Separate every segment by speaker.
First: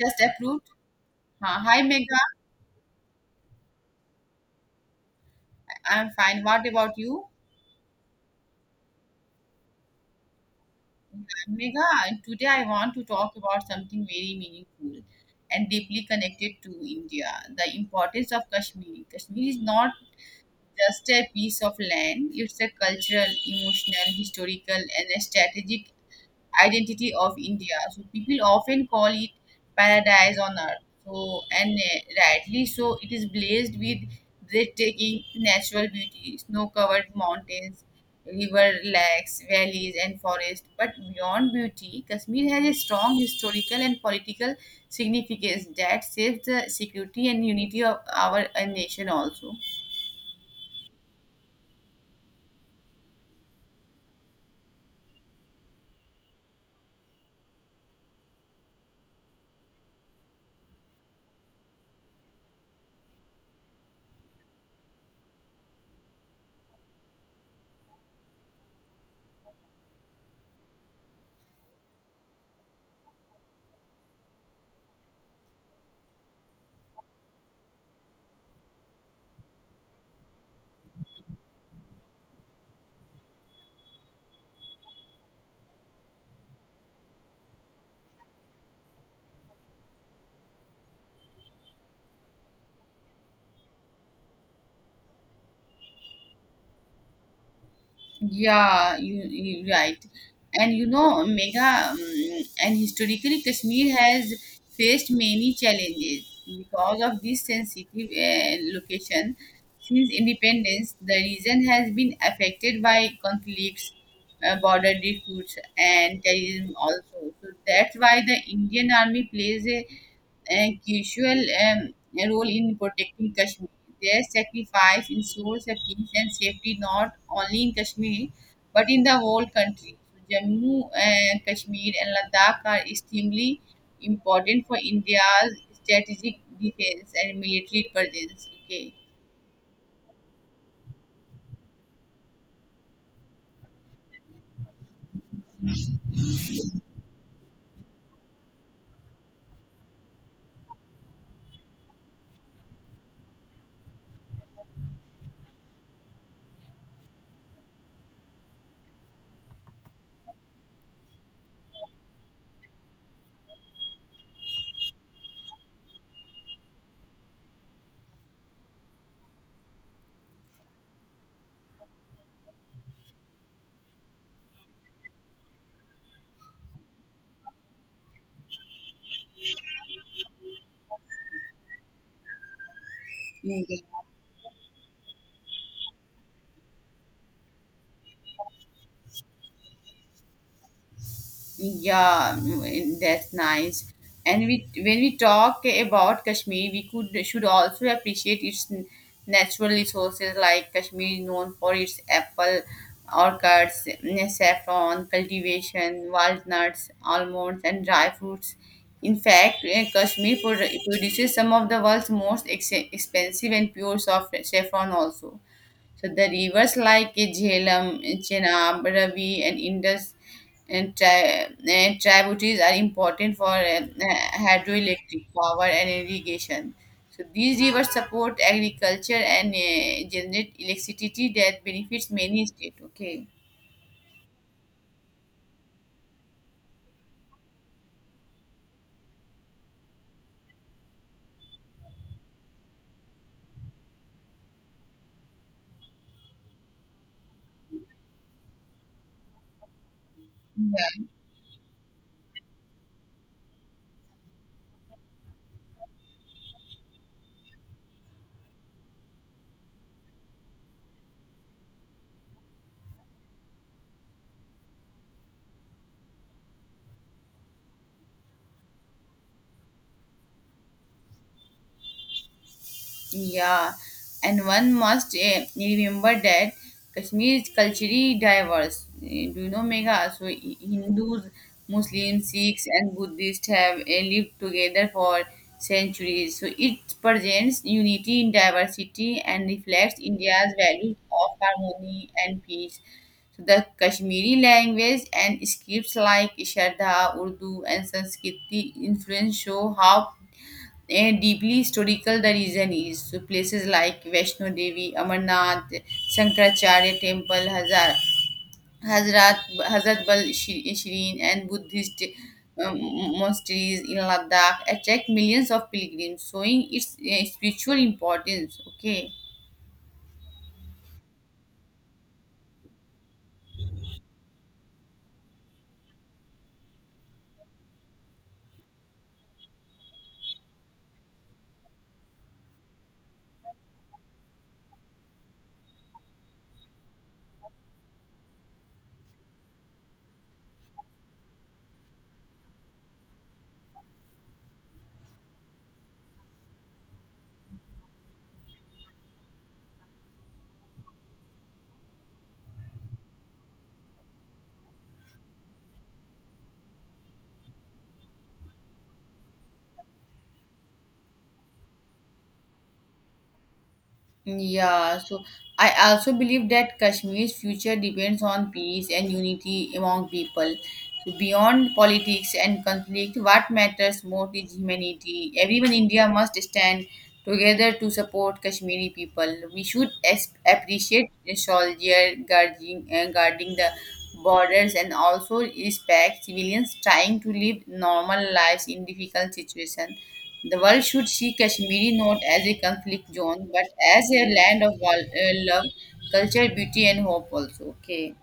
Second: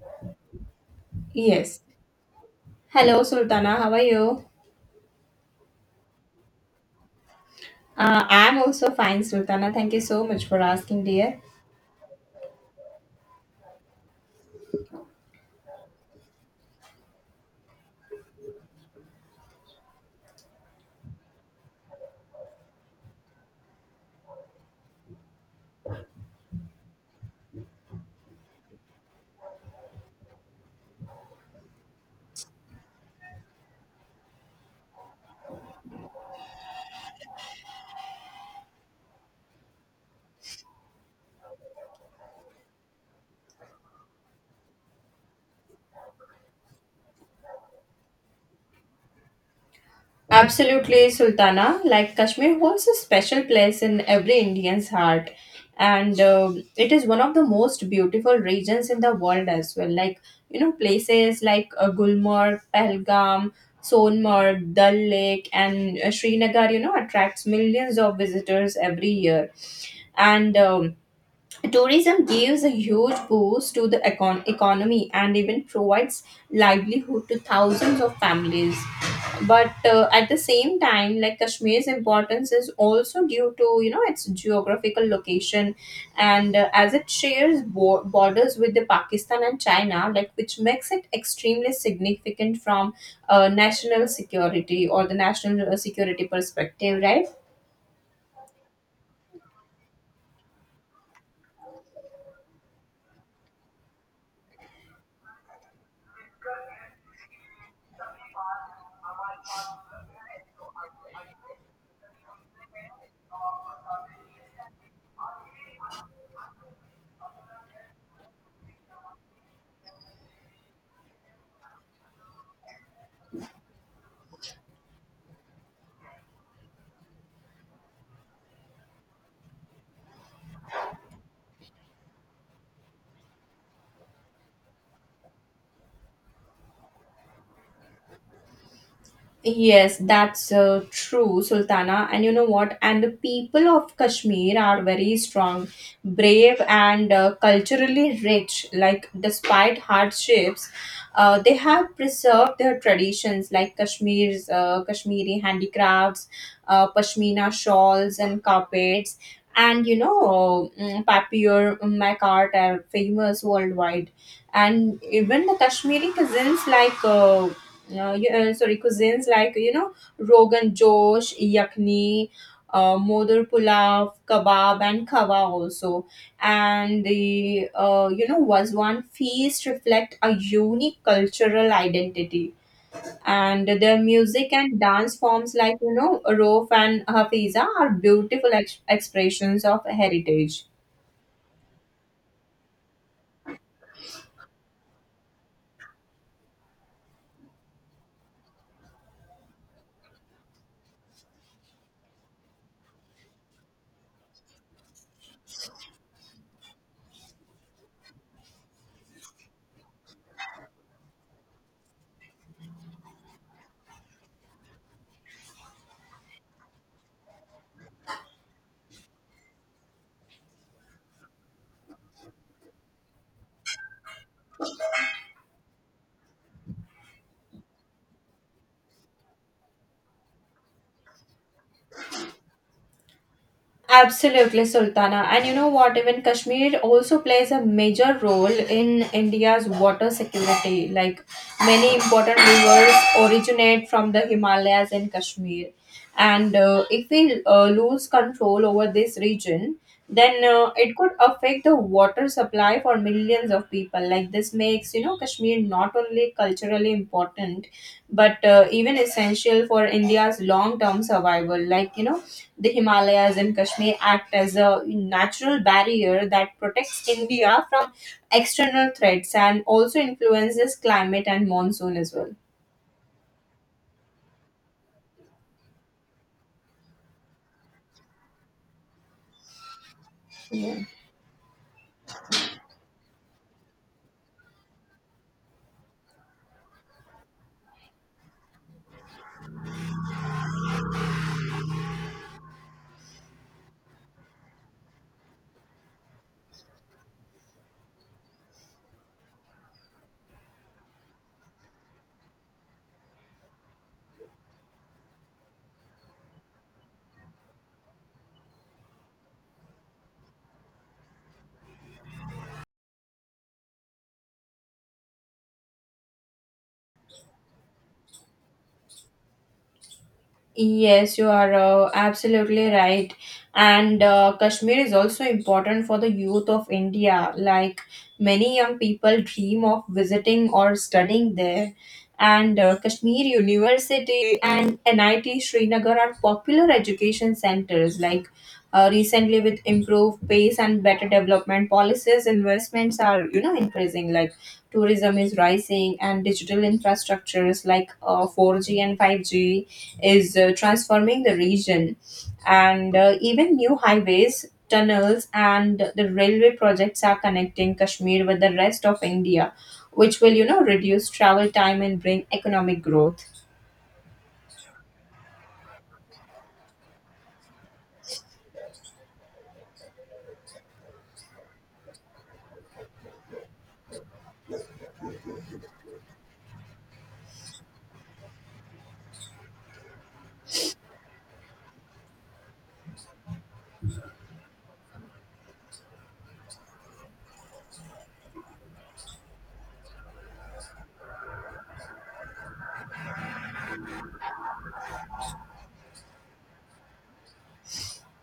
Speaker 1: Just approved. Uh,
Speaker 2: Yes.
Speaker 1: hi, Megha.
Speaker 2: Hello, Sultana. How are you?
Speaker 1: I'm fine. What about you?
Speaker 2: I'm also fine, Sultana. Thank you so much for asking, dear.
Speaker 1: Megha, today I want to talk about something very meaningful and deeply connected to India, the importance of Kashmir. Kashmir is not just a piece of land, it's a cultural, emotional, historical, and a strategic identity of India. So people often call it paradise on earth. So and rightly so, it is blazed with breathtaking natural beauty, snow-covered mountains, river lakes, valleys, and forests. But beyond beauty, Kashmir has a strong historical and political significance that saves the security and unity of our nation also.
Speaker 2: Absolutely, Sultana. Like Kashmir holds a special place in every Indian's heart, and it is one of the most beautiful regions in the world as well. Like you know, places like Gulmarg, Pahalgam, Sonmarg, Dal Lake, and Srinagar. You know, attracts millions of visitors every year, and tourism gives a huge boost to the economy and even provides livelihood to thousands of families. But at the same time, like Kashmir's importance is also due to you know its geographical location, and as it shares borders with the Pakistan and China, like which makes it extremely significant from national security or the national security perspective, right?
Speaker 1: Yeah, you right. And you know, Megha, and historically, Kashmir has faced many challenges because of this sensitive location. Since independence, the region has been affected by conflicts, border disputes, and terrorism also. So that's why the Indian Army plays a crucial role in protecting Kashmir. Their sacrifice ensures a peace and safety not only in Kashmir but in the whole country. So, Jammu and Kashmir and Ladakh are extremely important for India's strategic defense and military presence. Okay.
Speaker 2: Yes, that's true, Sultana. And you know what? And the people of Kashmir are very strong, brave, and culturally rich. Like, despite hardships, they have preserved their traditions, like Kashmir's Kashmiri handicrafts, pashmina shawls and carpets, and you know, papier macaart are famous worldwide. And even the Kashmiri cousins, like. Sorry, cuisines like you know rogan josh, yakni, modar pulav, kebab, and kava also, and the you know was one feast reflect a unique cultural identity, and
Speaker 1: Yeah.
Speaker 2: their music and dance forms like you know rof and hafiza are beautiful expressions of heritage.
Speaker 1: Yeah, that's nice. And we, when we talk about Kashmir, we could should also appreciate its natural resources. Like Kashmir is known for its apple orchards, saffron cultivation, walnuts, almonds, and dry fruits. In fact, Kashmir produces some of the world's most expensive and pure soft saffron also. So the rivers like Jhelum, Chenab, Ravi, and Indus and tributaries are important for hydroelectric power and irrigation. So these rivers support agriculture and generate electricity that benefits many states. Okay.
Speaker 2: Absolutely, Sultana. And you know what? Even Kashmir also plays a major role in India's water security. Like many important rivers originate from the Himalayas and Kashmir. And if we lose control over this region, then it could affect the water supply for millions of people. Like this makes, you know, Kashmir not only culturally important, but even essential for India's long term survival. Like, you know, the Himalayas and Kashmir act as a natural barrier that protects India from external threats and also influences climate and monsoon as well.
Speaker 1: Yeah, and one must remember that Kashmir is culturally diverse. Do you know, Megha? So
Speaker 2: Yeah.
Speaker 1: Hindus, Muslims, Sikhs, and Buddhists have lived together for centuries. So it presents unity in diversity and reflects India's values of harmony and peace. So the Kashmiri language and scripts like Shraddha, Urdu, and Sanskrit influence show how and deeply historical the region is. So places like Vaishno Devi, Amarnath, Shankaracharya Temple, Hazrat Bal Shireen, and Buddhist um, monasteries in Ladakh attract millions of pilgrims, showing its spiritual importance. Okay.
Speaker 2: Yes, you are absolutely right. And Kashmir is also important for the youth of India. Like many young people dream of visiting or studying there. And Kashmir University and NIT Srinagar are popular education centers. Like recently, with improved pace and better development policies, investments are you know increasing. Like tourism is rising, and digital infrastructures like 4G and 5G is transforming the region, and even new highways, tunnels, and the railway projects are connecting Kashmir with the rest of India, which will you know reduce travel time and bring economic growth.
Speaker 1: Yeah, so I also believe that Kashmir's future depends on peace and unity among people. So beyond politics and conflict, what matters most is humanity. Everyone in India must stand together to support Kashmiri people. We should appreciate the soldier guarding the borders and also respect civilians trying to live normal lives in difficult situations. The world should see Kashmiri not as a conflict zone, but as a land of love, culture, beauty, and hope. Also, okay,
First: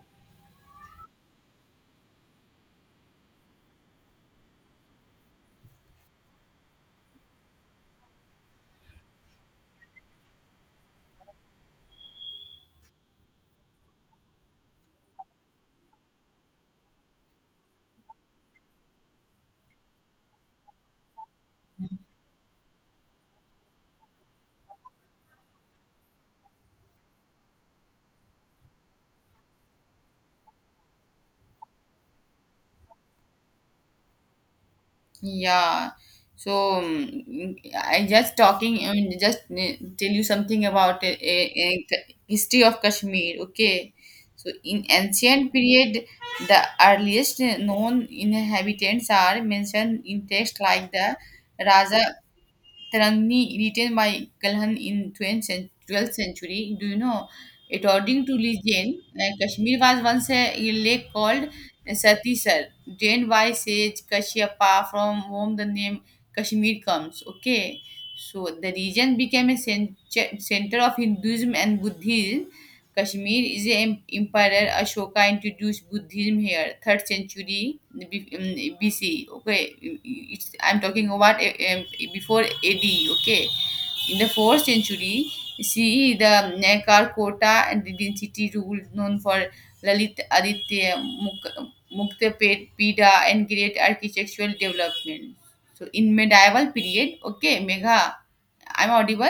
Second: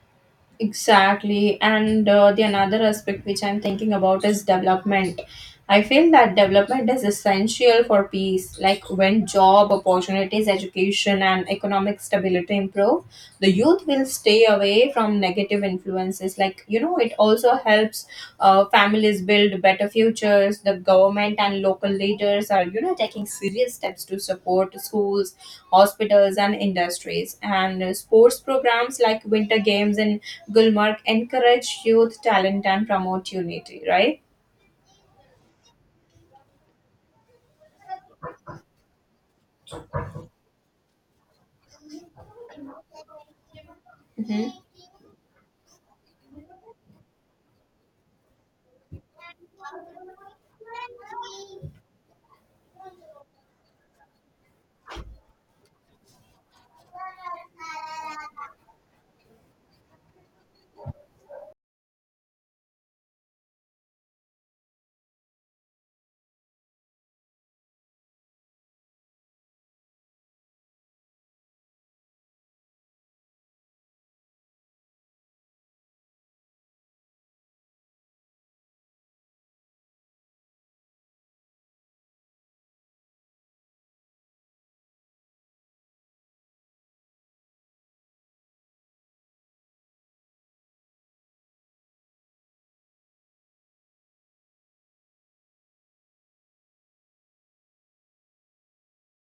Speaker 2: Exactly. And the another aspect which I'm thinking about is development. I feel that development is essential for peace. Like when job opportunities, education, and economic stability improve, the youth will stay away from negative influences. Like, you know, it also helps families build better futures. The government and local leaders are, you know, taking serious steps to support schools, hospitals, and industries. And sports programs like Winter Games in Gulmarg encourage youth talent and promote unity. Right?
Speaker 1: yeah. So I just talking, just tell you something about a history of Kashmir. Okay,
Speaker 2: Hmm.
Speaker 1: so in ancient period, the earliest known inhabitants are mentioned in texts like the Raza Tarangni, written by Kalhan in 12th century. Do you know? According to legend, Kashmir was once a lake called Satisar, drained by sage Kashyapa, from whom the name Kashmir comes. Okay, so the region became a center of Hinduism and Buddhism. Kashmir is the emperor Ashoka introduced Buddhism here, third century BC. Okay, I'm talking about before AD. Okay, in the fourth century, see the Nakarkota and the density rule known for Lalit Aditya Muktapet Pida and great architectural development. So in medieval period, okay, Megha, I'm audible.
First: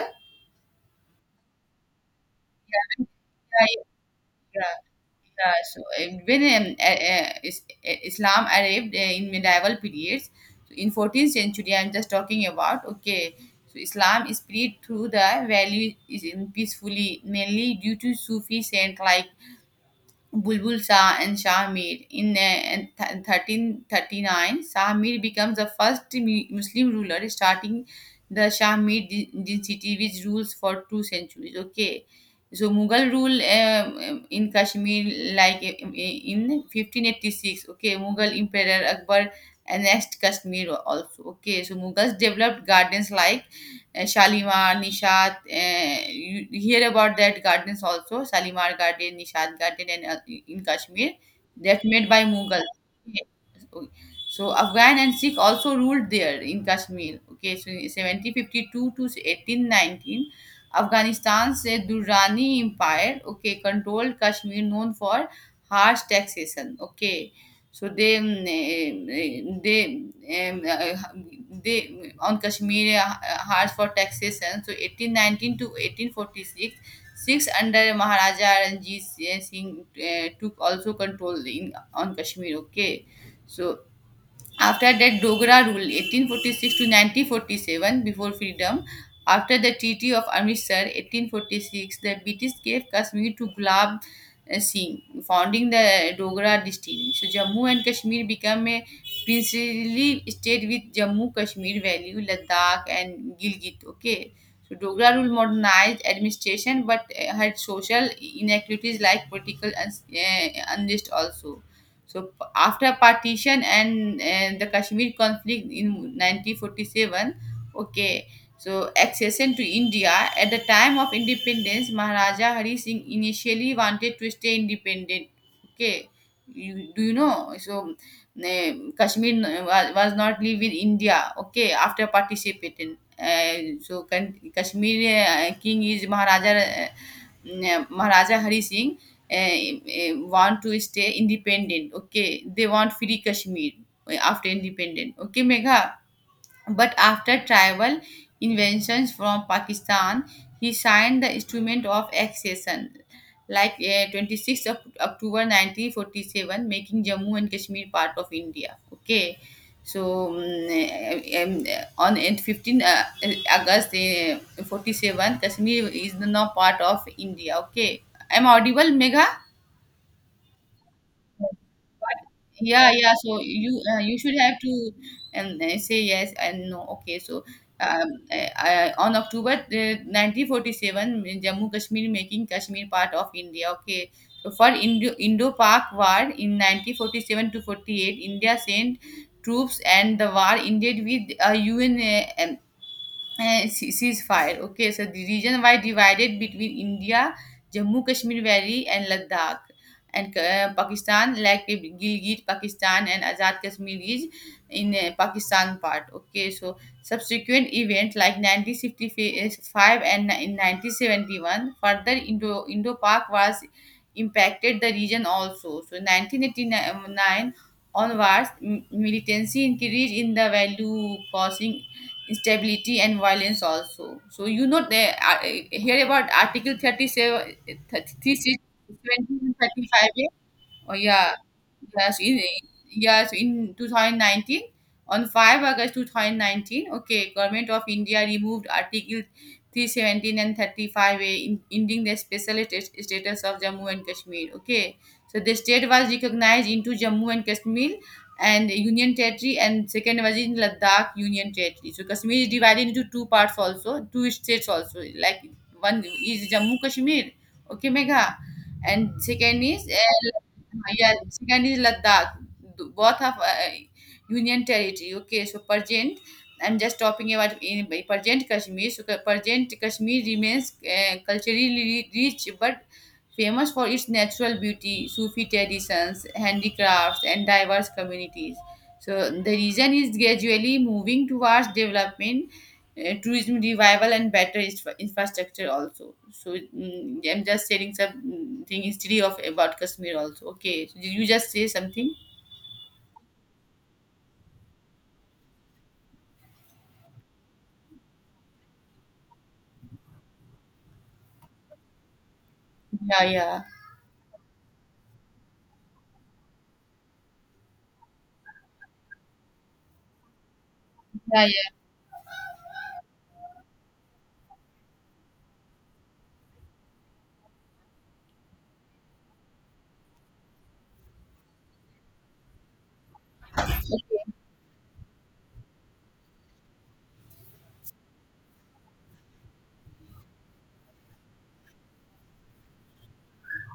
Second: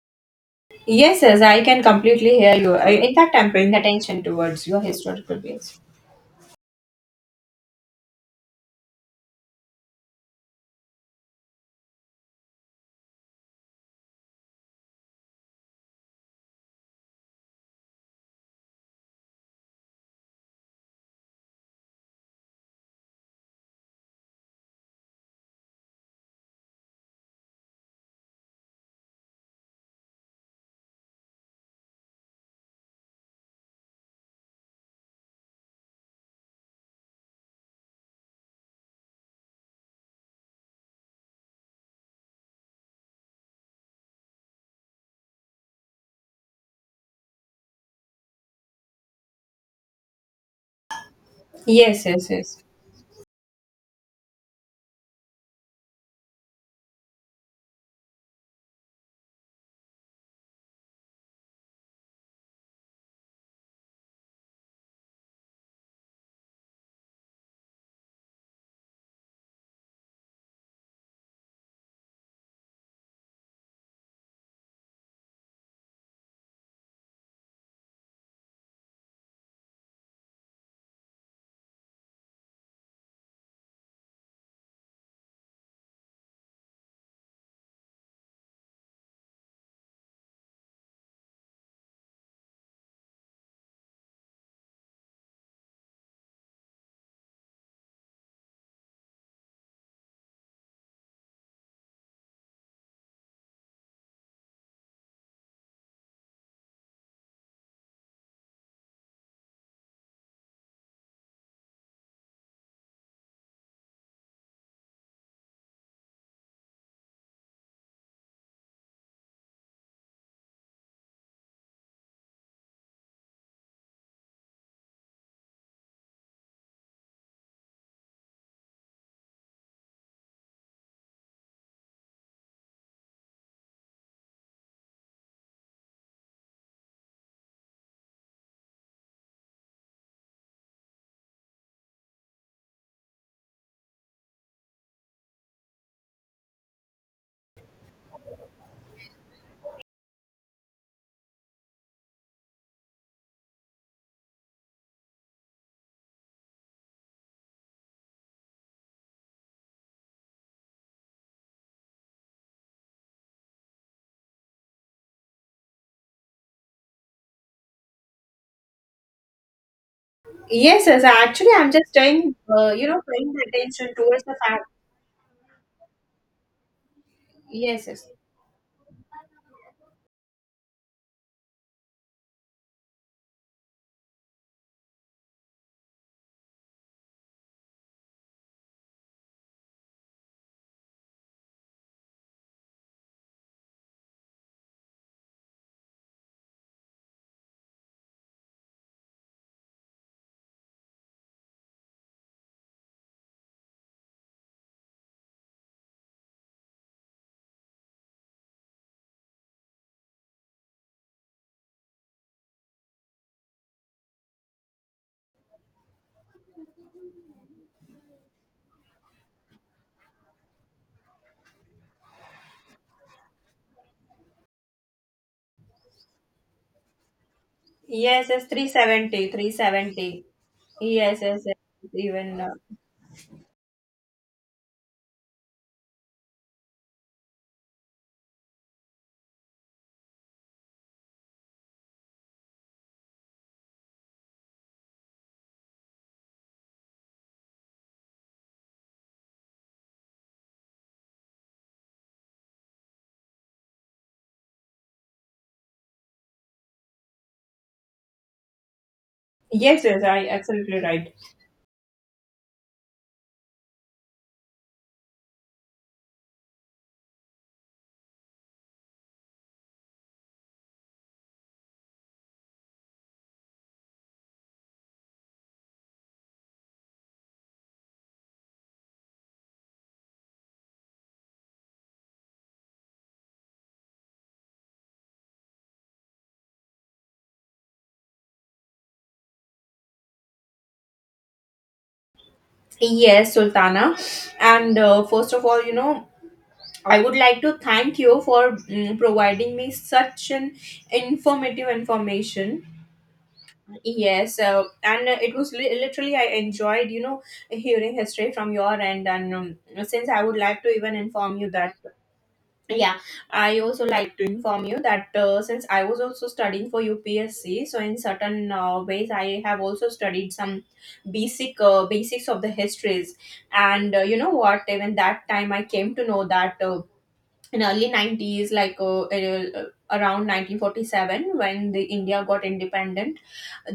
Speaker 2: Yes, yes, I can completely hear you. I, in fact, I'm
Speaker 1: Yeah,
Speaker 2: paying attention towards
Speaker 1: yeah.
Speaker 2: your historical
Speaker 1: Yeah,
Speaker 2: base.
Speaker 1: so when Islam arrived in medieval periods, so in 14th century, I'm just talking about. Okay, so Islam spread through the valley is in peacefully, mainly due to Sufi saint like Bulbul Shah and Shah Mir. In 1339, Shah Mir becomes the first Muslim ruler, starting the Shah Mir dynasty, which rules for 2 centuries. Okay, so Mughal rule in Kashmir, like in 1586. Okay, Mughal Emperor Akbar annexed Kashmir also. Okay, so Mughals developed gardens like Shalimar, Nishad. You hear about that gardens also, Shalimar Garden, Nishad Garden, and in Kashmir, that
Speaker 2: Yes,
Speaker 1: made by
Speaker 2: yes,
Speaker 1: Mughal.
Speaker 2: yes.
Speaker 1: So Afghan and Sikh also ruled there in Kashmir. Okay, so in 1752 to 1819, Afghanistan's Durrani Empire, okay, controlled Kashmir, known for harsh taxation. Okay, so they eh, they on Kashmir hard for taxation. So 1819 to 1846, six under Maharaja Ranjit Singh took also control in on Kashmir. Okay, so after that, Dogra rule 1846 to 1947 before freedom. After the Treaty of Amritsar 1846, the British gave Kashmir to Gulab Singh, founding the Dogra dynasty. So Jammu and Kashmir became a princely state with Jammu Kashmir Valley, Ladakh, and Gilgit. Okay. So Dogra rule modernized administration but had social inequalities like political unrest also. So after partition and the Kashmir conflict in 1947, okay, so accession to India at the time of independence, Maharaja Hari Singh initially wanted to stay independent. Okay, do you know? So uh, Kashmir was not live in India. Okay, after participating. So Kashmir king is Maharaja Hari Singh want to stay independent. Okay, they want free Kashmir after independent. Okay, Megha. But after tribal inventions from Pakistan, he signed the instrument of accession, like 26th of October 1947, making Jammu and Kashmir part of India. Okay, so on 15th August 47, Kashmir is now part of India. Okay, I'm audible, Megha.
Speaker 2: Yes, yes. Actually, I'm just doing, you
Speaker 1: Yeah,
Speaker 2: know,
Speaker 1: yeah,
Speaker 2: paying
Speaker 1: so you
Speaker 2: attention
Speaker 1: uh, you
Speaker 2: towards the
Speaker 1: should have
Speaker 2: fact.
Speaker 1: to say yes and no. Okay, so
Speaker 2: Yes, yes.
Speaker 1: on October 1947, Jammu Kashmir making Kashmir part of India. Okay, so for Indo-Pak war in 1947 to 48, India sent troops and the war ended with a UN ceasefire. Okay, so the region why divided between India, Jammu Kashmir Valley, and Ladakh, and Pakistan, like Gilgit, Pakistan, and Azad Kashmir is in Pakistan part. Okay, so subsequent event like 1955 and in 1971, further Indo Pak was impacted the region also. So 1989 onwards, militancy increased in the value, causing instability and violence also. So they hear about Article 37,
Speaker 2: Yes, yes.
Speaker 1: 36,
Speaker 2: 370,
Speaker 1: 20,
Speaker 2: three
Speaker 1: and 35.
Speaker 2: seventy,
Speaker 1: Oh
Speaker 2: Yes,
Speaker 1: yeah,
Speaker 2: yes, yes.
Speaker 1: yes, in
Speaker 2: Even.
Speaker 1: yes in 2019, on 5 August 2019, okay, Government of India removed Article 317 and 35A, in, ending the special status of Jammu and Kashmir. Okay, so the state was recognized into Jammu and Kashmir and Union Territory, and second was in Ladakh Union Territory. So Kashmir is divided into two parts also, two states also. Like one is Jammu Kashmir, okay, Megha, and second
Speaker 2: Yes,
Speaker 1: is
Speaker 2: yes. I absolutely
Speaker 1: yeah,
Speaker 2: right.
Speaker 1: second is Ladakh. Both of Union territory. Okay, so present. I'm just talking about in by present Kashmir. So present Kashmir remains culturally rich but famous for its natural beauty, Sufi traditions, handicrafts, and diverse communities. So the region is gradually moving towards development, tourism revival and better infrastructure also. So I'm just sharing saying thing history of about Kashmir also. Okay, so did you just say something?
Speaker 2: Yes, Sultana. And first of all, you know, I would like to thank you for providing me such an informative information.
Speaker 1: Yeah, yeah,
Speaker 2: Yes, and it was literally I enjoyed, you know, hearing history from your end, and since I would like to even inform you
Speaker 1: yeah,
Speaker 2: that, yeah, I also like to inform you that since I was also studying for UPSC, so in certain ways I have also studied some basic basics of the histories, and you know what, even that time I came to know that. In early 90s like around 1947 when the india got independent,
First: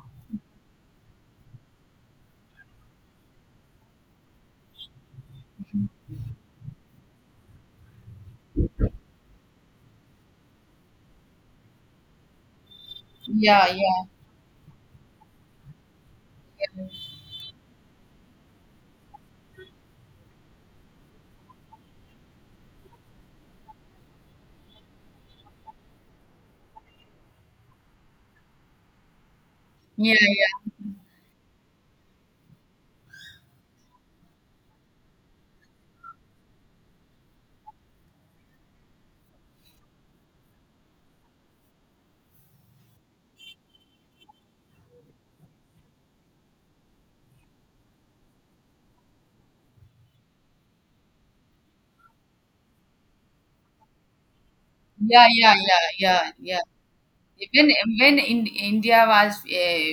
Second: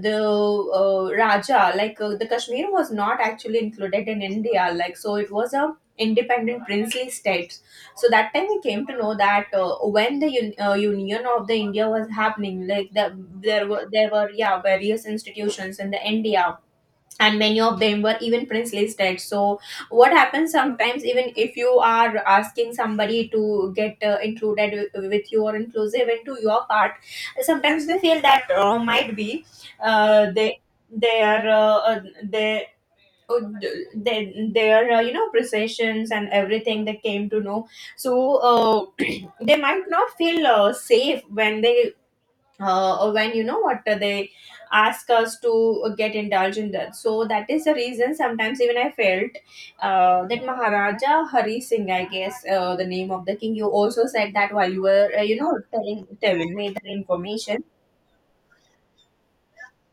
Speaker 2: the raja, like the kashmir was not actually included in india, like so it was a independent princely state. So that time we came to know that when the union of the india was happening, like the,
Speaker 1: yeah,
Speaker 2: there were
Speaker 1: yeah,
Speaker 2: there were yeah various institutions in the india, and many of them were even prince listed, so what happens sometimes even if you are asking somebody to get included with you or inclusive into your part, sometimes they feel that might be
Speaker 1: yeah,
Speaker 2: uh,
Speaker 1: yeah,
Speaker 2: they they are uh, they, their you know processions and everything they came to know. So they might not feel safe when they or when you know what they ask us to get indulged in that. So that is the reason sometimes even I felt that Maharaja Hari Singh, I guess the name of the king. You also said that while you were
Speaker 1: yeah,
Speaker 2: you
Speaker 1: yeah,
Speaker 2: know
Speaker 1: yeah,
Speaker 2: telling
Speaker 1: yeah.
Speaker 2: telling
Speaker 1: Yeah.
Speaker 2: me the information.
Speaker 1: When when in, India was uh,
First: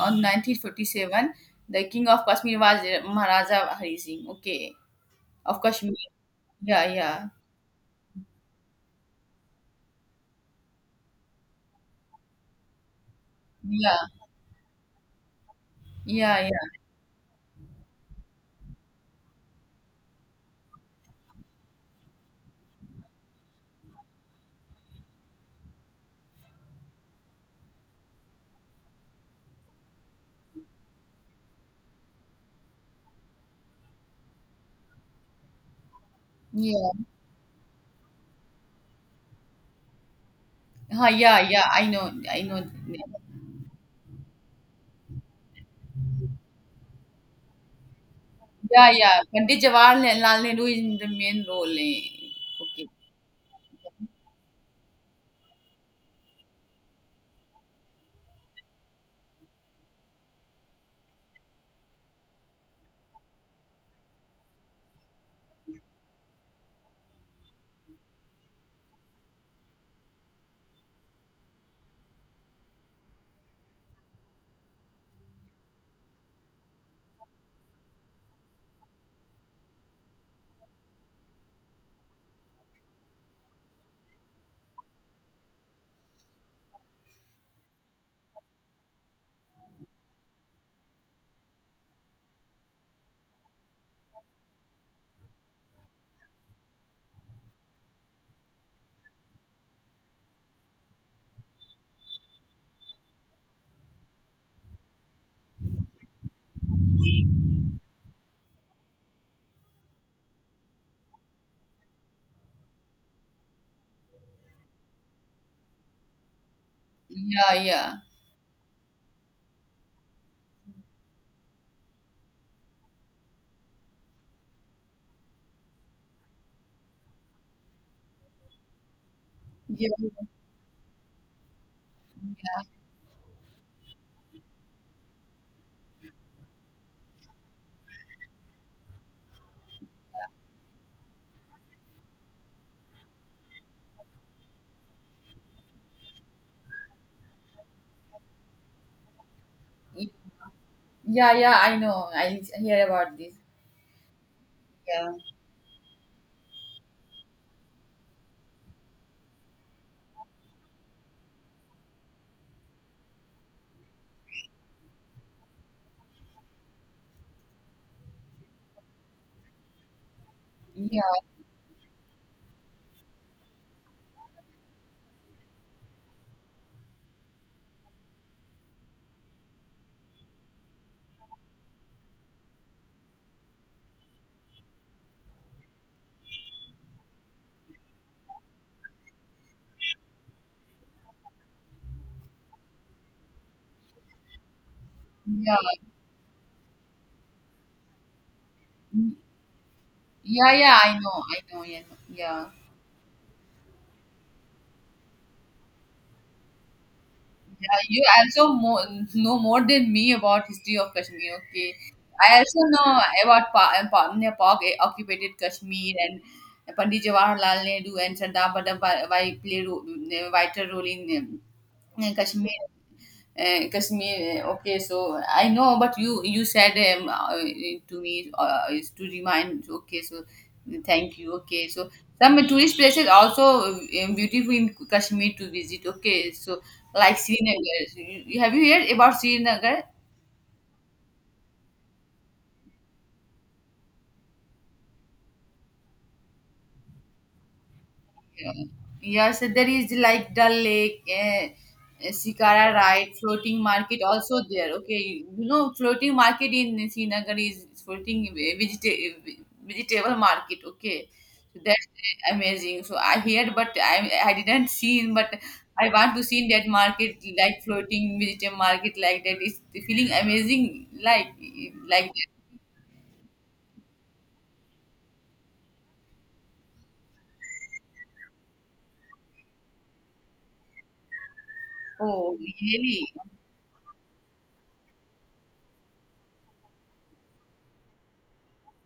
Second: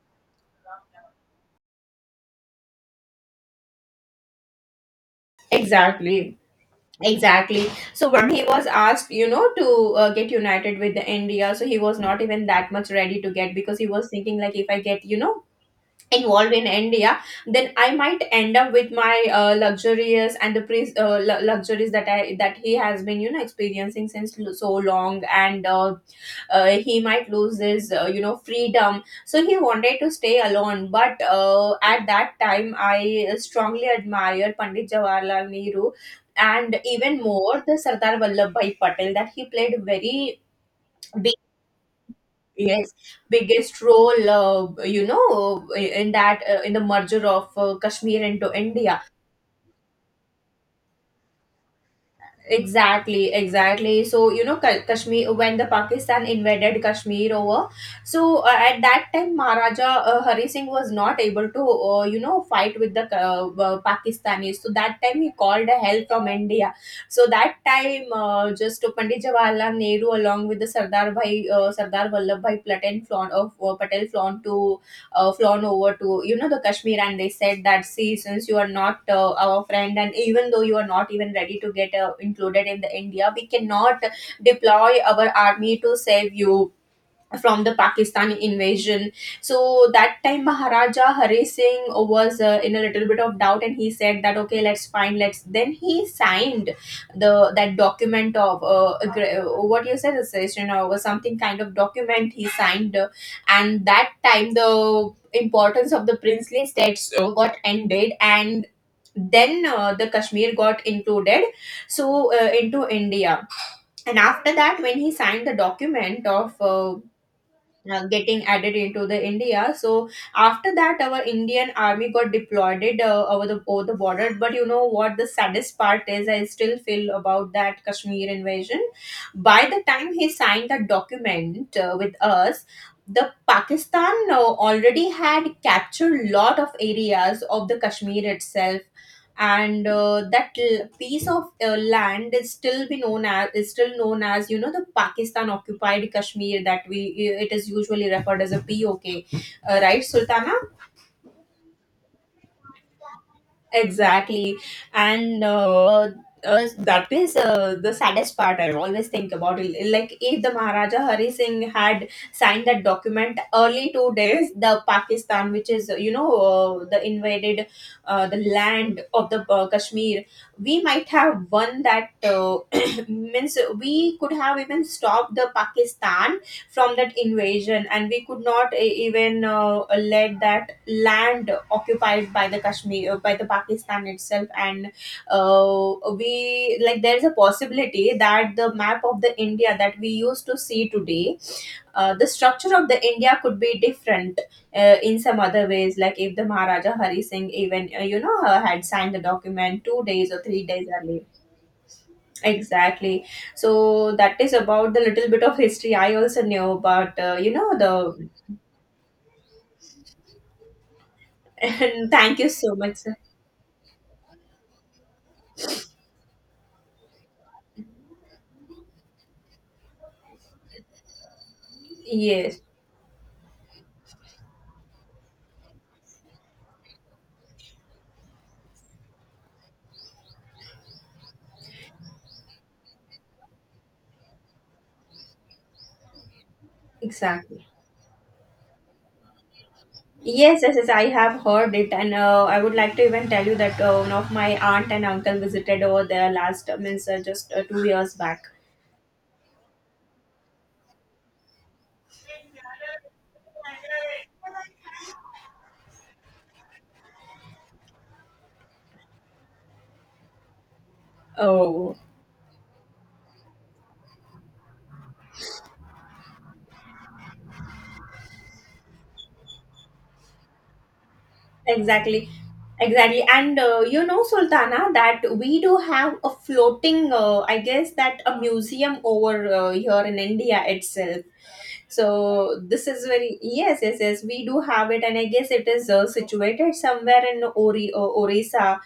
Speaker 1: uh, on 1947, the king of Kashmir was Maharaja Hari Singh. Okay, of Kashmir.
Speaker 2: Exactly.
Speaker 1: Yeah, yeah,
Speaker 2: Exactly. So when he was asked, you know, to get united with the India, so he was not even that much ready to get because he
Speaker 1: yeah,
Speaker 2: was thinking like, if I get, you know,
Speaker 1: yeah,
Speaker 2: involved
Speaker 1: yeah,
Speaker 2: in india, then I might end up with my luxurious and the luxuries that I that he has been you know experiencing since so long, and he might lose his you know freedom, so he wanted to stay alone. But at that time I strongly admire pandit jawaharlal nehru and
Speaker 1: yeah.
Speaker 2: even more the sardar vallabhbhai patel, that he played very
Speaker 1: Huh, yeah, yeah. I know, I know.
Speaker 2: Yes, biggest role, you know, in that in the merger of Kashmir into
Speaker 1: Yeah,
Speaker 2: India.
Speaker 1: yeah. Pandit Jawaharlal Nehru is in the main role. Eh. Okay.
Speaker 2: Exactly, exactly. So you know, Kashmir when the Pakistan invaded Kashmir over, so at that time Maharaja Hari Singh was not able to, you know, fight with the Pakistanis. So that time he called a help from India. So that time, just Pandit Jawaharlal Nehru along with the Sardar Vallabh Bhai Platin flown of Patel flown to flown over to you know the Kashmir, and they said that see, since you are not our friend, and even though you are not even ready to get included in the India, we cannot deploy our army to save you from the Pakistani invasion. So that time Maharaja Hari Singh was in a little bit of doubt, and he said that okay, let's find, let's. Then he signed the that document of what you said, accession or something kind of document he signed, and that time the importance of the princely states got ended, and. Then the Kashmir got included, so into India, and after that when he signed the document of
Speaker 1: Yeah, yeah.
Speaker 2: getting added into the India. So after that, our Indian army got deployed over the border. But you know what? The saddest part is I still feel about that Kashmir invasion. By the
Speaker 1: Yeah,
Speaker 2: time he signed that document with us. The Pakistan already had captured lot of areas of the Kashmir itself, and that piece of land is still be known as is still known as you know the Pakistan occupied Kashmir, that we it is usually referred as a POK, right, Sultana?
Speaker 1: yeah, yeah. I know. I hear about this.
Speaker 2: Exactly.
Speaker 1: Yeah,
Speaker 2: And that is the saddest part I always think about. It. Like, if the Maharaja Hari Singh had signed that document early 2 days, the Pakistan, which is, you know, the invaded the land of the Kashmir, we
Speaker 1: yeah,
Speaker 2: might have won that. Means we could have even stopped the Pakistan from that invasion, and we could not even let that land occupied by the kashmir by the pakistan itself. And we, like, there is a possibility that the map of the india that we used to see today, the structure of the india could be different in some
Speaker 1: yeah,
Speaker 2: other ways, like if the maharaja hari singh even you know had signed the document 2 days or
Speaker 1: yeah,
Speaker 2: 3
Speaker 1: yeah.
Speaker 2: days
Speaker 1: I
Speaker 2: early,
Speaker 1: know. I know. Yeah, yeah.
Speaker 2: exactly. So that is about the little bit of history I also know. But you know
Speaker 1: Yeah, you
Speaker 2: the
Speaker 1: also know more than me about history of Kashmir. Okay,
Speaker 2: and
Speaker 1: I
Speaker 2: thank you
Speaker 1: also
Speaker 2: so
Speaker 1: know
Speaker 2: much sir.
Speaker 1: about Nepal Pak occupied Kashmir and Pandit Jawaharlal Nehru and Sardar Vallabhbhai played vital role in
Speaker 2: Yes,
Speaker 1: Kashmir. Kashmir. Okay, so I know, but you said to me is to remind. Okay, so thank you. Okay, so some tourist places also beautiful in Kashmir to visit. Okay, so like
Speaker 2: exactly.
Speaker 1: Srinagar. Have you heard about Srinagar?
Speaker 2: Yes, yes, yes, I have heard it, and I would like to even tell you that one of my aunt and uncle visited over there last, means just 2 years back.
Speaker 1: Yes, there is like Dal Lake, Shikara Ride, floating market also there. Okay, floating market in Srinagar is floating vegetable market. Okay, so that's
Speaker 2: Oh,
Speaker 1: amazing. So I heard, but I didn't see, but I want to see in that market like floating vegetable market like that. It's feeling amazing, like
Speaker 2: exactly,
Speaker 1: that.
Speaker 2: exactly, and you know, Sultana, that we do have a floating, I guess that a museum over here in India itself.
Speaker 1: Oh,
Speaker 2: So this is
Speaker 1: really?
Speaker 2: very— yes, yes, yes, we do have it, and I guess it is situated somewhere in Orissa.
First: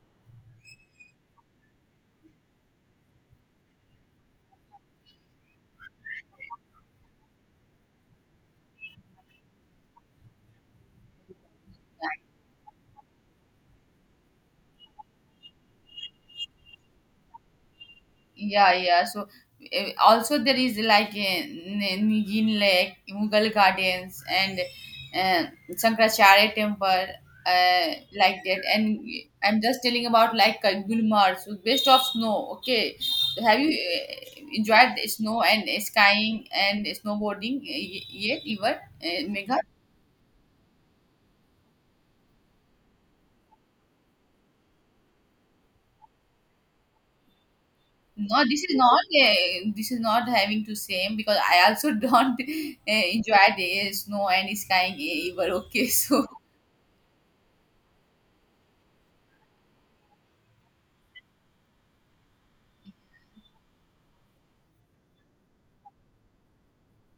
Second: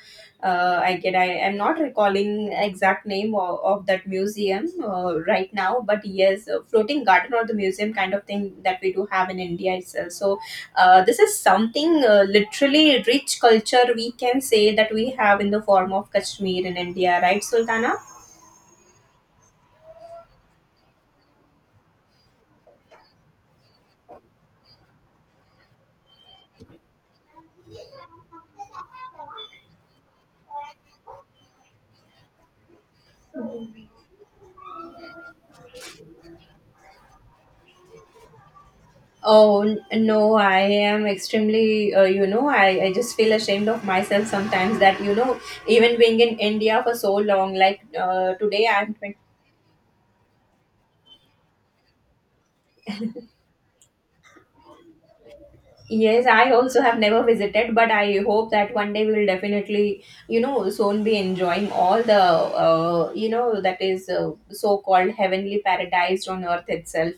Speaker 2: I am not recalling exact name of that museum right now, but yes, a floating garden or the museum kind of thing that we do have in India itself. So this is something literally rich culture we can say that we have in the form of Kashmir in India, right, Sultana?
Speaker 1: Yeah, yeah. So also there is like Nigin Lake, Mughal Gardens, and Shankaracharya Temple, uh, like that. And I'm just telling about like Gulmarg. So based of snow. Okay, so have you enjoyed the snow and skiing and snowboarding yet, ever? Megha?
Speaker 2: Oh, no, I am extremely, you know, I just feel ashamed of myself sometimes that, you know, even being in India for so long, like
Speaker 1: No, this
Speaker 2: today
Speaker 1: is
Speaker 2: I'm—
Speaker 1: not. This is not having to same because I also don't enjoy the snow and skiing ever. Okay, so
Speaker 2: Yes, I also have never visited, but I hope that one day we will definitely, soon be enjoying all the, that is so-called heavenly paradise on earth itself.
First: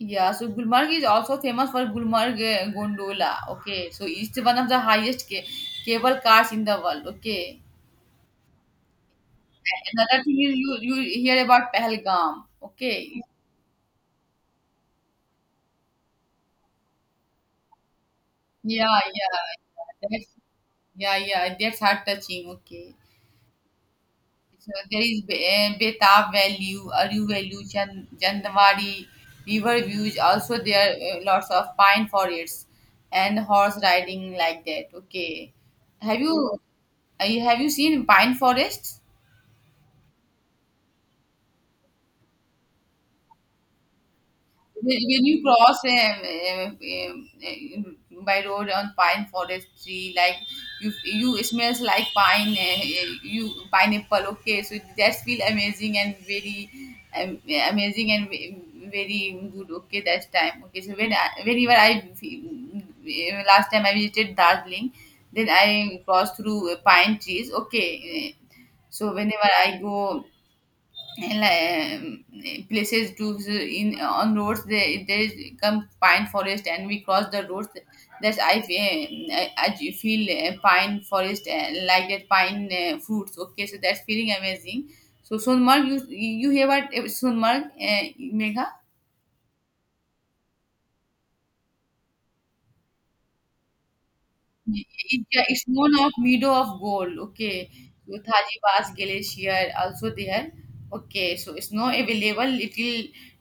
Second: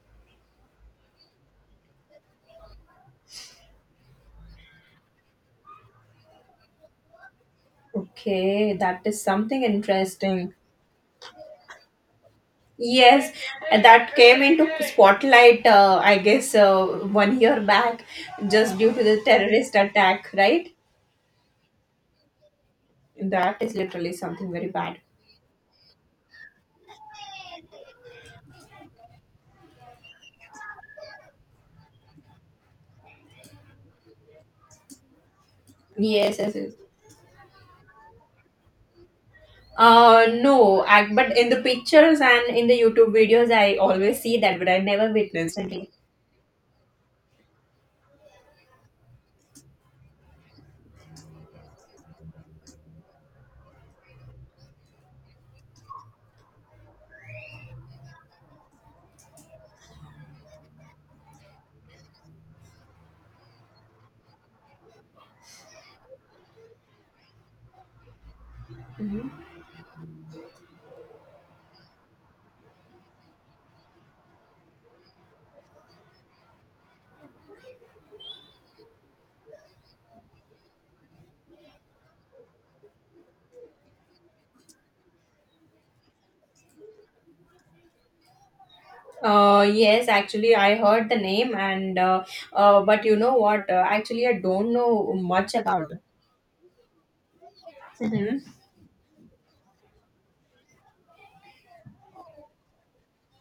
Speaker 1: yeah, so Gulmarg is also famous for Gulmarg Gondola. Okay, so it's one of the highest cable cars in the world. Okay,
Speaker 2: Okay, that is something
Speaker 1: another thing is
Speaker 2: interesting.
Speaker 1: you hear about Pahalgam. Okay,
Speaker 2: Yes, that came into spotlight, I guess, one year back, just due
Speaker 1: yeah,
Speaker 2: to the
Speaker 1: yeah,
Speaker 2: terrorist
Speaker 1: that's,
Speaker 2: attack, right?
Speaker 1: yeah, yeah, that's heart touching. Okay,
Speaker 2: That is literally something very
Speaker 1: so
Speaker 2: bad.
Speaker 1: there is Betab Valley, Aru Valley, Jandawari river views. Also, there are lots of pine forests and horse riding like that. Okay, have you
Speaker 2: Yes, yes, yes.
Speaker 1: have you seen pine forests?
Speaker 2: No, I— but in the pictures and in the YouTube videos, I always see that, but I
Speaker 1: When
Speaker 2: never
Speaker 1: when you
Speaker 2: witnessed.
Speaker 1: cross
Speaker 2: Recently.
Speaker 1: eh, by road on pine forest tree, like you smells like pine, you pineapple. Okay, so that's feel amazing and very um, amazing and very good. Okay, that time. Okay, so whenever I last time I visited Darjeeling, then I crossed through pine trees. Okay, eh, so whenever I go and like, places to in on roads they there is come pine forest and we cross the roads that's I feel I feel pine forest like that pine fruits okay so that's feeling amazing so sonmark you hear about sonmark megha.
Speaker 2: Yes, actually, I heard the name, and but you know what? Actually, I don't know
Speaker 1: It, yeah,
Speaker 2: much
Speaker 1: it's
Speaker 2: about
Speaker 1: known
Speaker 2: it.
Speaker 1: of Meadow of Gold. Okay, with
Speaker 2: Mm-hmm.
Speaker 1: Hajibas Glacier also there. Okay, so it's now available little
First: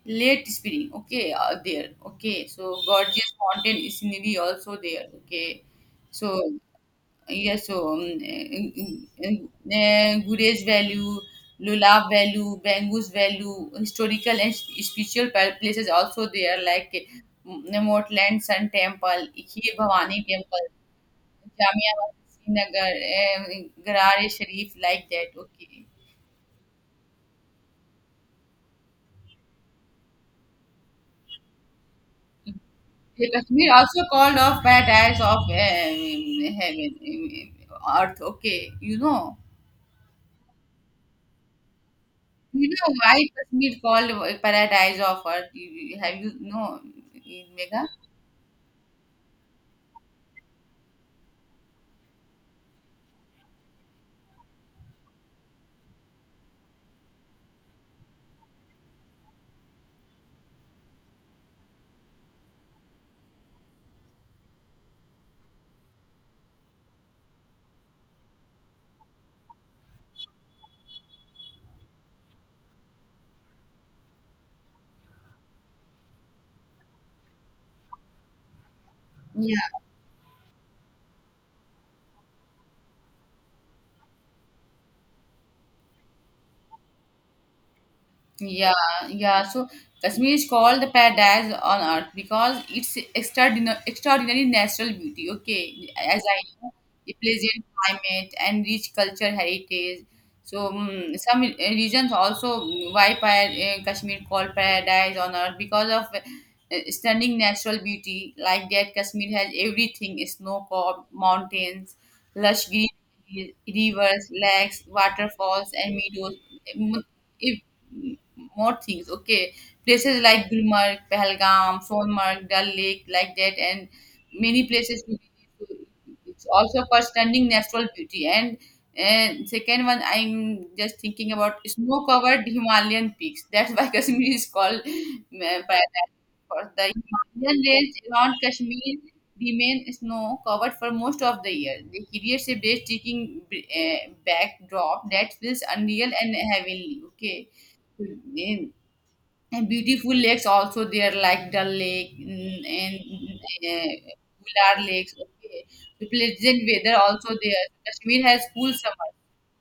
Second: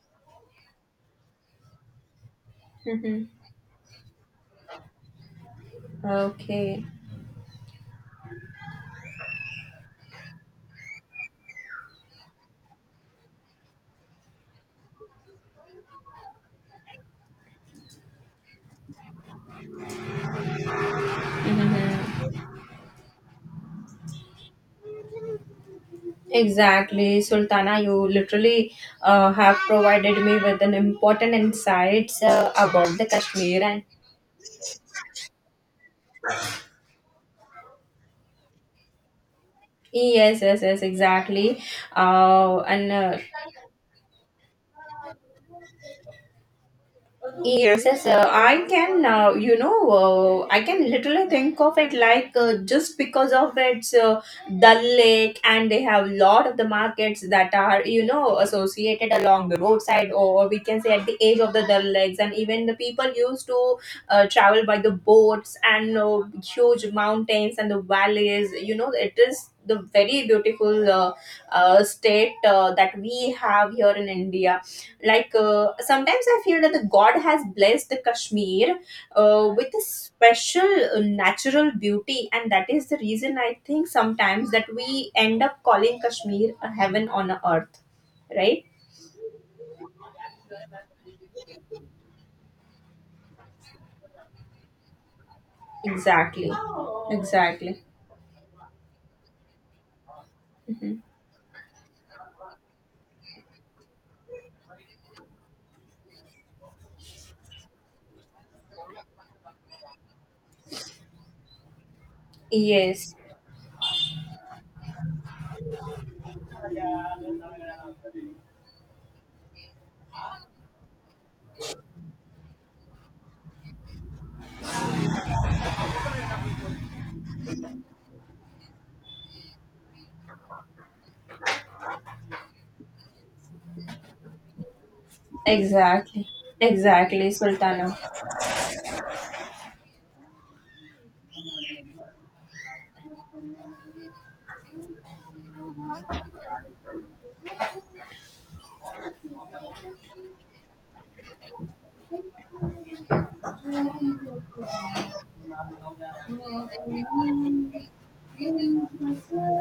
Speaker 1: late spring. Okay, there. Okay, so
Speaker 2: Mm-hmm.
Speaker 1: gorgeous mountain scenery also there. Okay, so
Speaker 2: Okay.
Speaker 1: yeah, so Gurez Value, Lulab Value, Bangus Value, historical and spiritual places also there like. Mortland Sun Temple, Ikhi Bhavani Temple, Jamia
Speaker 2: Mm-hmm.
Speaker 1: Masjid, Nagar, uh, Garare-Sharif, like that. Okay.
Speaker 2: Exactly, Sultana. You literally have provided me with an important insights about the
Speaker 1: Yeah,
Speaker 2: Kashmir.
Speaker 1: Kashmir
Speaker 2: And
Speaker 1: also called off paradise of heaven, earth. Okay,
Speaker 2: yes, yes, yes, exactly.
Speaker 1: you
Speaker 2: And
Speaker 1: know why Kashmir called paradise of earth. Have you know,
Speaker 2: Yes,
Speaker 1: Megha?
Speaker 2: yes, I can, I can literally think of it like just because of its Dal Lake, and they have a lot of the markets that are, you know, associated along the roadside, or we can say at the edge of the Dal Lakes, and even the people used to travel by the boats and huge mountains and the valleys. You know, it is the very beautiful state that we have here in India, like sometimes I feel that the god has blessed the Kashmir
Speaker 1: Yeah.
Speaker 2: with a special natural beauty, and that is the reason I think sometimes that we end up calling Kashmir a heaven on a earth, right?
Speaker 1: Yeah, yeah. So Kashmir is called the paradise on earth because it's extraordinary, extraordinary natural beauty. Okay, as I
Speaker 2: Exactly,
Speaker 1: know, the pleasant
Speaker 2: exactly.
Speaker 1: climate and rich culture heritage. So
Speaker 2: Mhm.
Speaker 1: mm some regions also mm, why Kashmir called paradise on earth because of stunning natural beauty like that. Kashmir has everything: snow-capped mountains, lush
Speaker 2: Yes,
Speaker 1: green rivers, lakes, waterfalls, and meadows. Mm, If more things. Okay, places like Gulmarg, Pahalgam, Sonmark, Dal Lake, like that, and many places. We need to- it's also for stunning natural beauty. And second one, I'm just thinking about snow-covered Himalayan peaks. That's why Kashmir is called Paradise.
Speaker 2: exactly,
Speaker 1: For the
Speaker 2: exactly,
Speaker 1: Himalayan range
Speaker 2: Sultana.
Speaker 1: around Kashmir remain snow covered for most of the year. The creates a breathtaking backdrop that feels unreal and heavenly. Okay, and beautiful lakes also there like Dal Lake mm, and uh, Bular Lakes. Okay, the pleasant weather also there. Kashmir has cool summer.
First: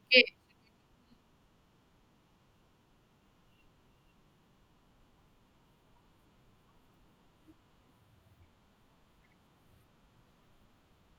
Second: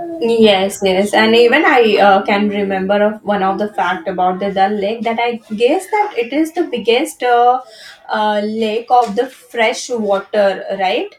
Speaker 1: Okay,
Speaker 2: Yes, yes, and even I can remember of one of the fact about the Dal Lake that I guess that it is the biggest lake of the fresh water, right?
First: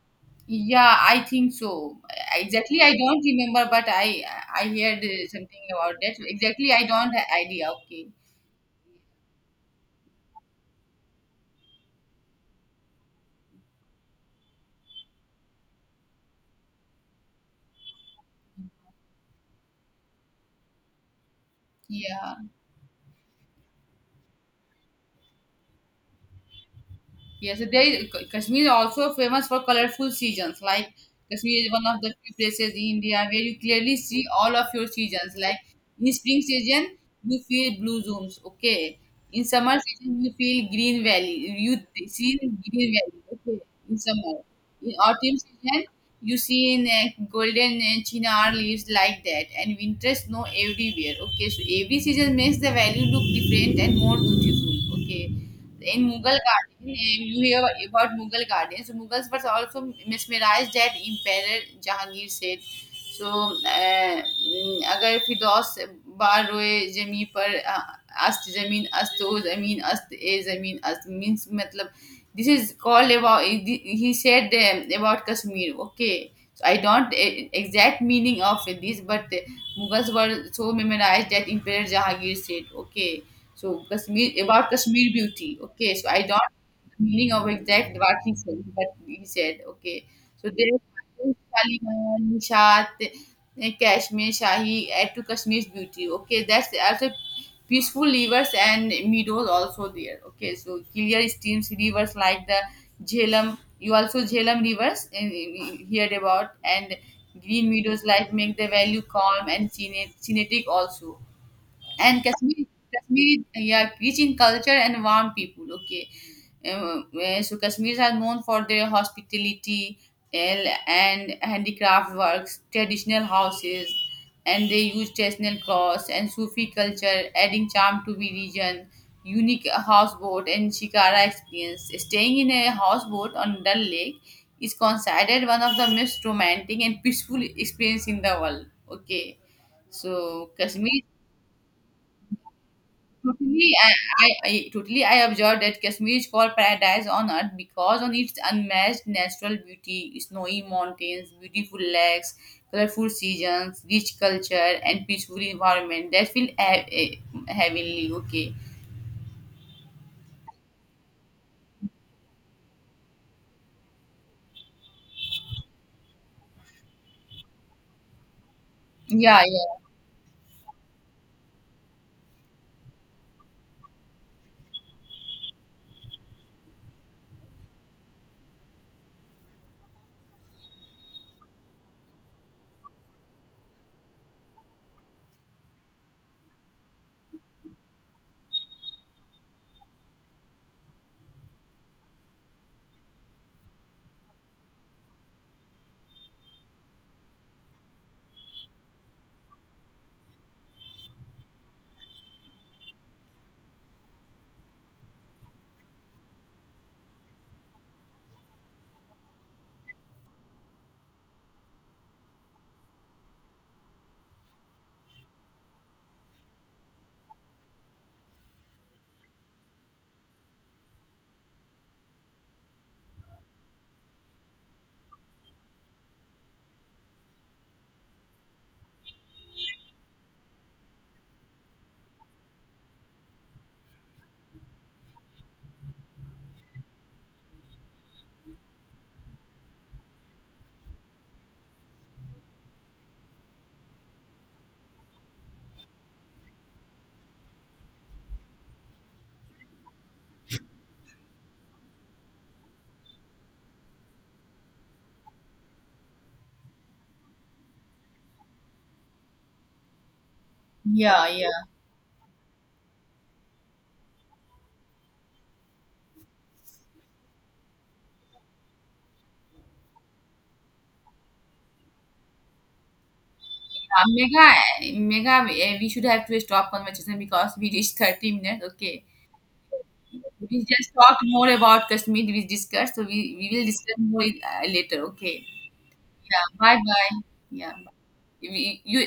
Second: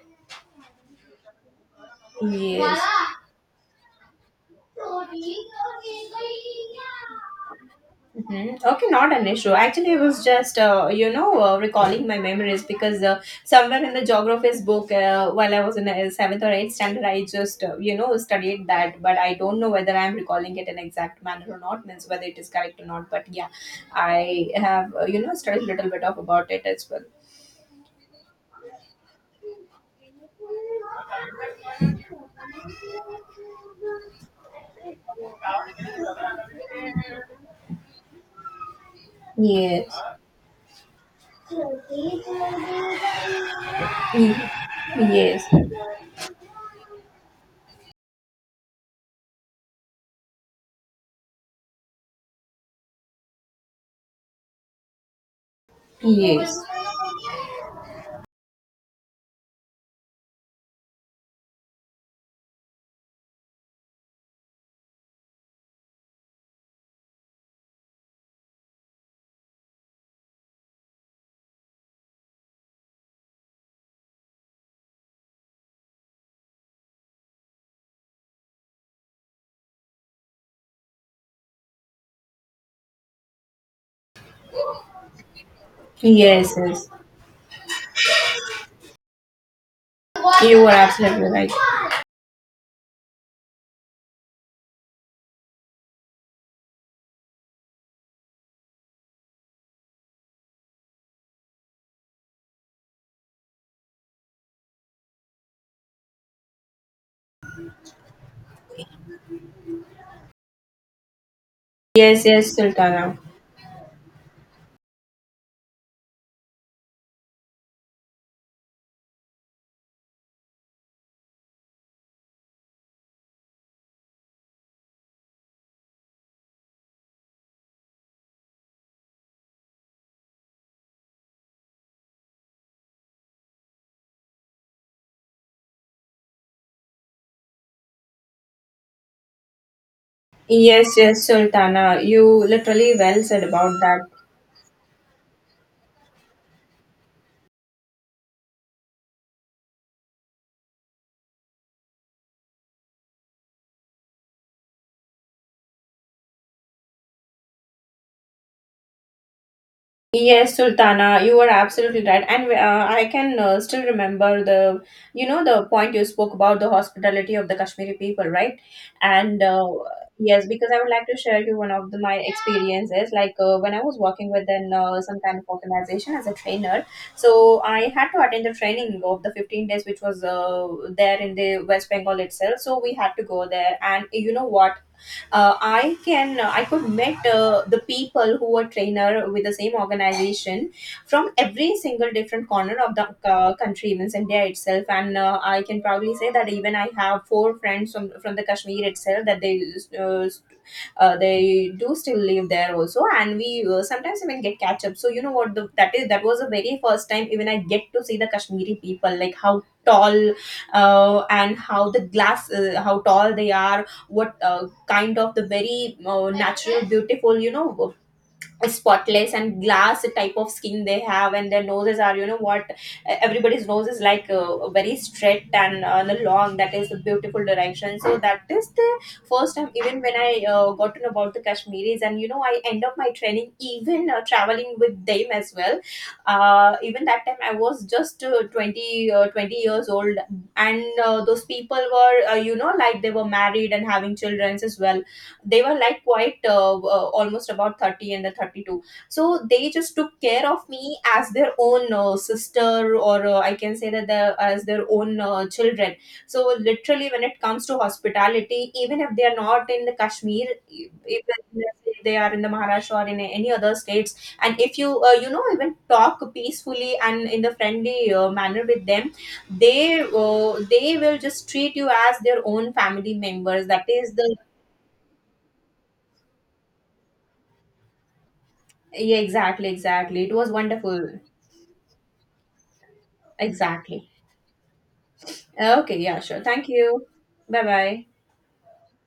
Speaker 1: yeah, I think so. Exactly,
Speaker 2: Yes.
Speaker 1: I don't remember, but I heard something about that. Exactly, I don't have idea. Okay,
Speaker 2: Hmm. Okay, not an issue. Actually, I was just, recalling my memories because somewhere in the geography's book, while I was in the seventh or eighth standard, I just, studied that. But I don't know whether I'm recalling it in exact manner or not, means whether
Speaker 1: yeah.
Speaker 2: it is correct or not. But yeah, I have, studied a little bit of about it as well.
Speaker 1: Yes, they Kashmir is also famous for colorful seasons. Like Kashmir is one of the few places in India where you clearly see all of your seasons. Like in spring season, you feel blue zones. Okay, in summer
Speaker 2: Yes.
Speaker 1: season, you feel green valley. You see green valley. Okay, in summer,
Speaker 2: Mm.
Speaker 1: in autumn
Speaker 2: Yes.
Speaker 1: season, you see in golden chinar leaves like that, and winter snow everywhere. Okay, so every season makes the valley look different and more beautiful. Okay. In Mughal
Speaker 2: Yes.
Speaker 1: you hear about Mughal gardens. The Mughals were also mesmerized that Emperor Jahangir said. So, अगर फिरदौस बार रोए जमी पर अस्त जमीन अस्त ओ जमीन अस्त ए जमीन अस्त मीन्स मतलब this is called about he said about Kashmir okay. So I don't exact meaning of this, but Mughals were so memorized that Emperor Jahangir said, okay, so Kashmir about Kashmir beauty. Okay, so I don't
Speaker 2: Yes. Yes.
Speaker 1: meaning of exact what he said, but he said, okay. So
Speaker 2: You were
Speaker 1: there
Speaker 2: absolutely
Speaker 1: is
Speaker 2: right.
Speaker 1: Taliban, Nishat, Kashmir, Shahi, add to Kashmir's beauty. Okay, that's also peaceful rivers and meadows also there. Okay, so clear streams, rivers like the Jhelum. You also Jhelum rivers we heard about and green meadows like make the value calm and scenic also and
Speaker 2: Yes. Yes, Sultana.
Speaker 1: Kashmir, yeah, rich in culture and warm people. Okay, so Kashmiris are known for their hospitality and handicraft works, traditional houses, and they use traditional clothes and Sufi culture, adding charm to the region. Unique houseboat and shikara experience. Staying in a houseboat on Dal Lake is considered one of the most romantic and peaceful experience in the world. Okay. So
Speaker 2: Yes,
Speaker 1: Kashmir
Speaker 2: yes, Sultana. You literally well said
Speaker 1: totally,
Speaker 2: about that.
Speaker 1: I totally I observed that Kashmir is called paradise on earth because on its unmatched natural beauty, snowy mountains, beautiful lakes, colorful seasons, rich culture, and peaceful environment that feel heavenly. Okay.
Speaker 2: Yes, Sultana, you were absolutely right. And I can still remember the, you know, the point you spoke about the hospitality of the Kashmiri people, right?
Speaker 1: Yeah,
Speaker 2: And
Speaker 1: yeah,
Speaker 2: Yes, because I would like to share you one of the, my experiences. Like when I was working with an, some kind of organization as a trainer, so I had to attend the training of the 15 days, which was there in the West Bengal itself. So we had to go there. And you know what? I could meet the people who are trainer with the same organization from every single different corner of the country, means India itself, and I can probably say that even I have four friends from the Kashmir itself, that uh, they do still live there also, and we sometimes even get catch up. So you know what, the, that is— that was the very first time even I get to see the Kashmiri people, like how tall and how the glass how tall they are, what kind of the very natural beautiful, you know, spotless and glass type of skin they have, and their noses are, you know what, everybody's nose is like very straight and long, that is the beautiful direction. So that is the first time even when I got to know about the Kashmiris, and you know, I end up my training even traveling with them as well. Even that time I was just 20 years old, and those people were, like they were married and having children as well. They were like quite almost about 30 and the 32, so they just took care of me as their own sister, or I can say that the, as their own children. So literally when it comes to hospitality, even if they are not in the Kashmir,
Speaker 1: yeah, yeah.
Speaker 2: even if they are in the Maharashtra or in any other states, and if you you know even talk peacefully and in the friendly manner with them, they will just treat you as their own family members. That
Speaker 1: Uh,
Speaker 2: is the—
Speaker 1: Mega, Mega, we should have to stop conversation because we reached 30 minutes. Okay.
Speaker 2: Yeah, exactly, exactly. It was
Speaker 1: We just talked
Speaker 2: wonderful.
Speaker 1: more about Kashmir, we discussed, so we will discuss
Speaker 2: Exactly.
Speaker 1: more later. Okay.
Speaker 2: Okay, yeah, sure.
Speaker 1: Yeah,
Speaker 2: Thank
Speaker 1: bye
Speaker 2: you.
Speaker 1: bye.
Speaker 2: Bye
Speaker 1: Yeah.
Speaker 2: bye.
Speaker 1: If you